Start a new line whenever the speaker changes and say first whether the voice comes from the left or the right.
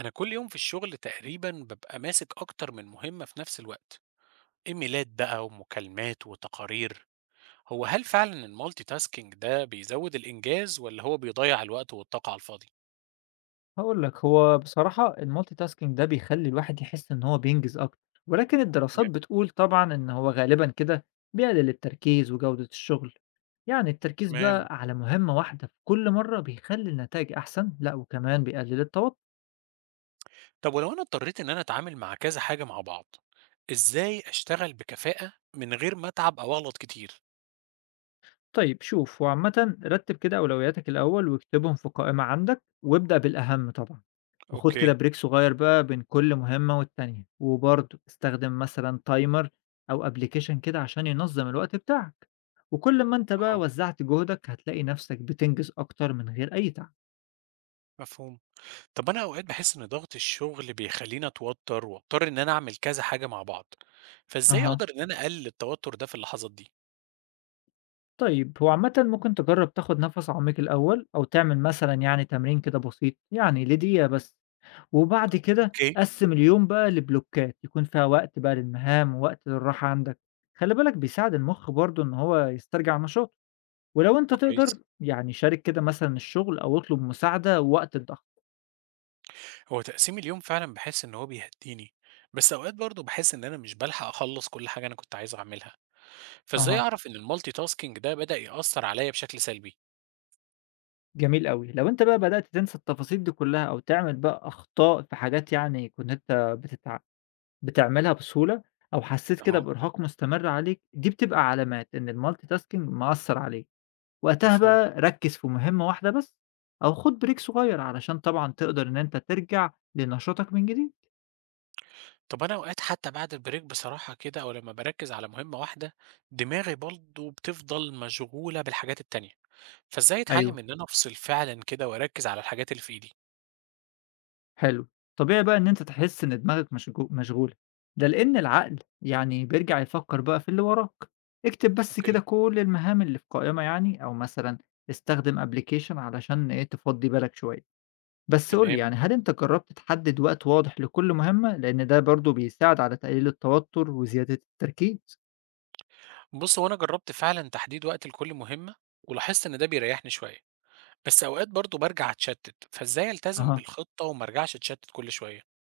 right: أنا كل يوم في الشغل تقريبا ببقى ماسك أكتر من مهمة في نفس الوقت، إيميلات بقى ومكالمات وتقارير. هو هل فعلا المالتي تاسكينج ده بيزود الإنجاز ولا هو بيضيع الوقت والطاقة على الفاضي؟
left: هاقول لك، هو بصراحة الmultitasking ده بيخلّي الواحد يحس إن هو بينجز أكتر، ولكن الدراسات
right: تمام.
left: بتقول طبعًا إن هو غالبًا كده بيقلل التركيز وجودة الشغل، يعني التركيز
right: تمام.
left: بقى على مهمة واحدة في كل مرة بيخلّي النتايج أحسن، لأ وكمان بيقلل التوتر.
right: طب ولو أنا اضطريت إن أنا أتعامل مع كذا حاجة مع بعض، إزاي أشتغل بكفاءة من غير ما أتعب أو أغلط كتير؟
left: طيب، شوف هو عامة رتب كده أولوياتك الأول واكتبهم في قائمة عندك وابدأ بالأهم طبعا. وخد كده
right: اوكي.
left: بريك صغير بقى بين كل مهمة والتانية، وبرضه استخدم مثلا تايمر أو أبليكيشن كده عشان ينظم الوقت بتاعك. وكل ما أنت بقى
right: اه،
left: وزعت جهدك هتلاقي نفسك بتنجز أكتر من غير أي تعب.
right: مفهوم. طب أنا أوقات بحس إن ضغط الشغل بيخليني أتوتر وأضطر إن أنا أعمل كذا حاجة مع بعض، فإزاي
left: اها.
right: أقدر إن أنا أقلل التوتر ده في اللحظات دي؟
left: طيب، هو عامة ممكن تجرب تاخد نفس عميق الأول، أو تعمل مثلا يعني تمرين كده بسيط يعني لدقيقة بس. وبعد كده
right: أوكي،
left: قسّم اليوم بقى لبلوكات، يكون فيها وقت بقى للمهام ووقت للراحة عندك. خلّي بالك بيساعد المُخ برضه إن هو يسترجع نشاطه، ولو أنت
right: كويس.
left: تقدر يعني شارك كده مثلًا الشغل أو اطلب مساعدة وقت الضغط.
right: هو تقسيم اليوم فعلًا باحس إن هو بيهدّيني، بس أوقات برضه باحس إن أنا مش بالحق أخلّص كل حاجة أنا كنت عايز أعملها، فإزاي
left: أها.
right: أعرف إن الmulti tasking ده بدأ يأثّر عليَّ بشكل سلبي؟
left: جميل أوي، لو أنت بقى بدأت تنسى التفاصيل دي كلّها أو تعمل بقى أخطاء في حاجات يعني كنت أنت بتعملها بسهولة، أو حسّيت كده
right: أها،
left: بإرهاق مستمر عليك، دي بتبقى علامات إن الmultitasking مأثّر عليك. وقتها
right: مفهوم.
left: بقى ركّز في مهمة واحدة بس، أو خُد break صغير علشان طبعًا تقدر إن أنت ترجع لنشاطك من جديد.
right: طب أنا أوقات حتى بعد الbreak بصراحة كده أو لمّا باركّز على مهمة واحدة، دماغي برضه بتفضل مشغولة بالحاجات التانية، فإزاي أتعلّم
left: أيوه،
right: إن أنا أفصل فعلًا كده وأركّز على الحاجات اللي في إيدي؟
left: حلو. طبيعي بقى إن أنت تحس إن دماغك مشغولة، ده لإن العقل يعني بيرجع يفكّر بقى في اللي وراك. اكتب بس
right: أوكي،
left: كده كل المهام اللي في قائمة يعني، أو مثلًا استخدم application علشان إيه، تفضّي بالك شوية. بس قُل لي
right: تمام.
left: يعني، هل أنت جرّبت تحدد وقت واضح لكل مهمة؟ لإن ده برضه بيساعد على تقليل التوتر وزيادة التركيز.
right: بُص، هو أنا جرّبت فعلًا تحديد وقت لكل مهمة، ولاحظت إن ده بيريّحني شوية. بس أوقات برضه بارجع أتشتت، فإزاي ألتزم
left: أها.
right: بالخطة وما أرجعش أتشتت كل شوية؟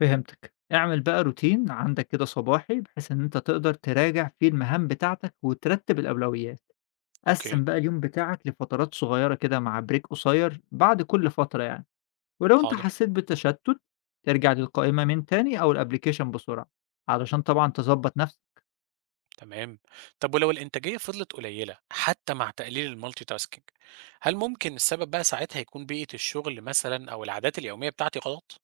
left: فهمتك. اعمل بقى روتين عندك كده صباحي، بحيث إن أنت تقدر تراجع فيه المهام بتاعتك وترتب الأولويات.
right: اوكي.
left: قسّم بقى اليوم بتاعك لفترات صغيرة كده مع بريك قصير بعد كل فترة يعني، ولو أنت
right: حاضر.
left: حسيت بالتشتت ترجع للقائمة من تاني أو الأبليكيشن بسرعة، علشان طبعًا تضبّط نفسك.
right: تمام، طب ولو الإنتاجية فضلت قليلة حتى مع تقليل المالتي تاسكينج، هل ممكن السبب بقى ساعتها يكون بيئة الشغل مثلا أو العادات اليومية بتاعتي غلط؟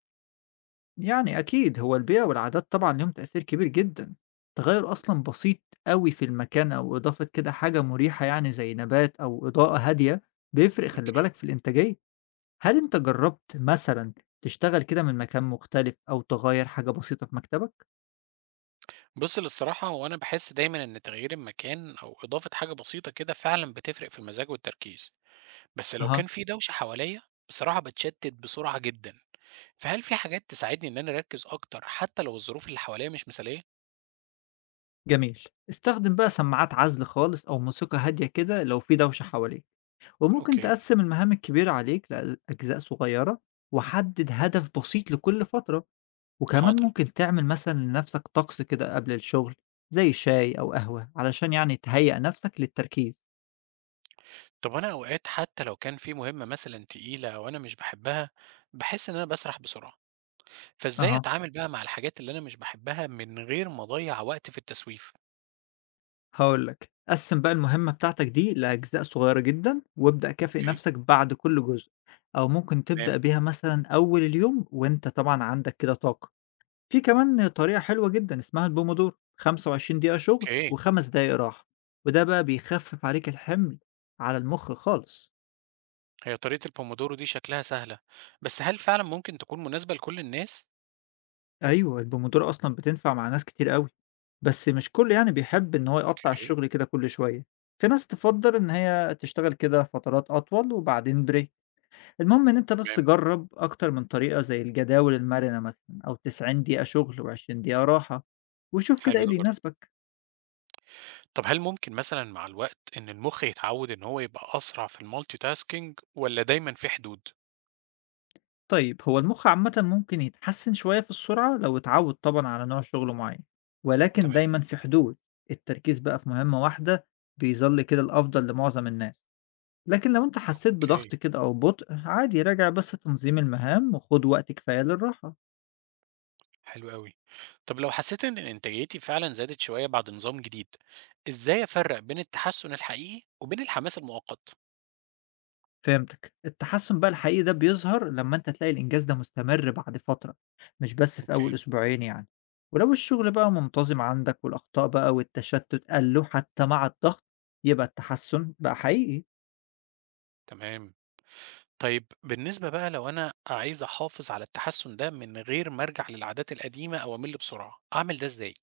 left: يعني أكيد هو البيئة والعادات طبعًا ليهم تأثير كبير جدًا. تغيّر أصلًا بسيط أوي في المكان، أو إضافة كده حاجة مريحة يعني زي نبات أو إضاءة هادية، بيفرق خلّي
right: اوكي.
left: بالك في الإنتاجية. هل أنت جرّبت مثلًا تشتغل كده من مكان مختلف أو تغيّر حاجة بسيطة في مكتبك؟
right: بص للصراحة هو أنا بحس دايما إن تغيير المكان أو إضافة حاجة بسيطة كده فعلا بتفرق في المزاج والتركيز، بس لو
left: أها.
right: كان في دوشة حواليا بصراحة بتشتت بسرعة جدا، فهل في حاجات تساعدني إن أنا أركز أكتر حتى لو الظروف اللي حواليا مش مثالية؟
left: جميل. استخدم بقى سماعات عزل خالص أو موسيقى هادية كده لو في دوشة حواليك، وممكن
right: أوكي،
left: تقسّم المهام الكبيرة عليك لأجزاء صغيّرة، وحدد هدف بسيط لكل فترة. وكمان
right: حاضر.
left: ممكن تعمل مثلًا لنفسك طقس كده قبل الشغل زي شاي أو قهوة علشان يعني تهيّأ نفسك للتركيز.
right: طب أنا أوقات حتى لو كان في مهمة مثلًا تقيلة وأنا مش باحبها، باحس إن أنا باسرح بسرعة، فإزاي
left: أها.
right: أتعامل بقى مع الحاجات اللي أنا مش باحبها من غير ما أضيّع وقت في التسويف؟
left: هاقول لك، قسّم بقى المهمة بتاعتك دي لأجزاء صغيرة جدًا، وابدأ كافئ
right: أوكي،
left: نفسك بعد كل جزء، أو ممكن
right: تمام،
left: تبدأ بيها مثلًا أول اليوم وأنت طبعًا عندك كده طاقة. في كمان طريقة حلوة جدًا اسمها الPomodoro، 25 دقيقة شغل
right: أوكي.
left: و5 دقايق راحة، وده بقى بيخفف عليك الحمل على المخ خالص.
right: هي طريقة الPomodoro دي شكلها سهلة، بس هل فعلًا ممكن تكون مناسبة لكل الناس؟
left: أيوه، الPomodoro أصلًا بتنفع مع ناس كتير أوي، بس مش كله يعني بيحب إن هو يقطّع
right: أوكي،
left: الشغل كده كل شوية. في ناس تفضّل إن هي تشتغل كده فترات أطول وبعدين break. المهم إن أنت بس
right: تمام،
left: جرّب أكتر من طريقة، زي الجداول المرنة مثلًا، أو 90 دقيقة شغل و20 دقيقة راحة، وشوف كده
right: حلو
left: إيه
right: ده
left: اللي
right: برضه.
left: يناسبك.
right: طب هل ممكن مثلًا مع الوقت إن المُخ يتعوّد إن هو يبقى أسرع في الMultitasking والّا دايمًا في حدود؟
left: طيب، هو المُخ عامةً ممكن يتحسن شوية في السرعة لو اتعوّد طبعًا على نوع شغل معيّن، ولكن
right: تمام،
left: دايمًا في حدود. التركيز بقى في مهمة واحدة بيظل كده الأفضل لمعظم الناس. لكن لو أنت حسّيت
right: أوكي.
left: بضغط كده أو بطء، عادي راجع بس تنظيم المهام وخُد وقت كفاية للراحة.
right: حلو أوي. طب لو حسيت إن إنتاجيتي فعلًا زادت شوية بعد نظام جديد، إزاي أفرّق بين التحسُّن الحقيقي وبين الحماس المؤقت؟
left: فهمتك. التحسّن بقى الحقيقي ده بيظهر لمّا أنت تلاقي الإنجاز ده مستمر بعد فترة، مش بس في
right: أوكي،
left: أول أسبوعين يعني. ولو الشغل بقى منتظم عندك والأخطاء بقى والتشتُّت قَلّوا حتى مع الضغط، يبقى التحسّن بقى حقيقي.
right: تمام. طيب بالنسبة بقى لو أنا عايز أحافظ على التحسُّن ده من غير ما أرجع للعادات القديمة أو أمِل بسرعة، أعمل ده إزاي؟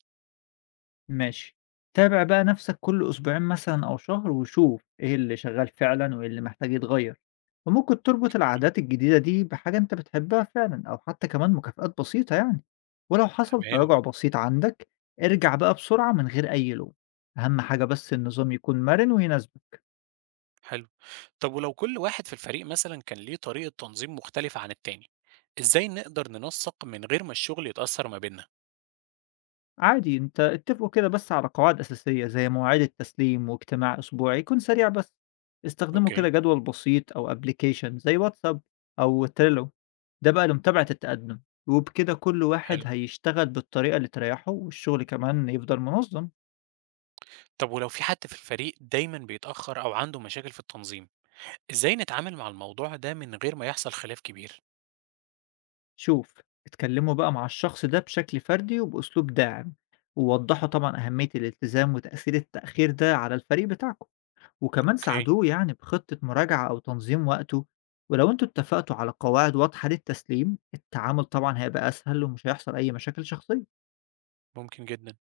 left: ماشي. تابع بقى نَفْسك كل أسبوعين مثلًا أو شهر، وشوف إيه اللي شغّال فعلًا وإيه اللي محتاج يتغيّر. وممكن تربط
right: أوكي،
left: العادات الجديدة دي بحاجة أنت بتحبّها فعلًا، أو حتّى كمان مكافآت بسيطة يعني. ولو حصل
right: تمام،
left: تراجُع بسيط عندك، ارجع بقى بسرعة من غير أي لوم. أهَم حاجة بس النظام يكون مَرِن ويناسبك.
right: حلو. طب ولو كل واحد في الفريق مثلًا كان ليه طريقة تنظيم مختلفة عن التاني، إزاي نقدر ننسَّق من غير ما الشغل يتأثّر ما بيننا؟
left: عادي، أنت اتفقوا كده بس على قواعد أساسية زي مواعيد التسليم واجتماع أسبوعي يكون سريع بس. استخدموا كده
right: أوكي،
left: جدول بسيط أو أبليكيشن زي واتساب أو تريلو، ده بقى لمتابعة التقدم. وبكده كل واحد
right: حلو.
left: هيشتغل بالطريقة اللي تريحه والشغل كمان يفضل منظم.
right: طب ولو في حد في الفريق دايما بيتأخر أو عنده مشاكل في التنظيم، إزاي نتعامل مع الموضوع ده من غير ما يحصل خلاف كبير؟
left: شوف، اتكلموا بقى مع الشخص ده بشكل فردي وبأسلوب داعم، ووضحوا طبعا أهمية الالتزام وتأثير التأخير ده على الفريق بتاعكم. وكمان
right: أوكي،
left: ساعدوه يعني بخطة مراجعة أو تنظيم وقته. ولو انتوا اتفقتوا على قواعد واضحة للتسليم، التعامل طبعا هيبقى أسهل ومش هيحصل أي مشاكل شخصية.
right: ممكن جدا.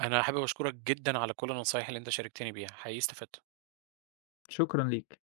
right: أنا حابب أشكرك جدا على كل النصايح اللي أنت شاركتني بيها، حقيقي استفدت.
left: شكرا ليك.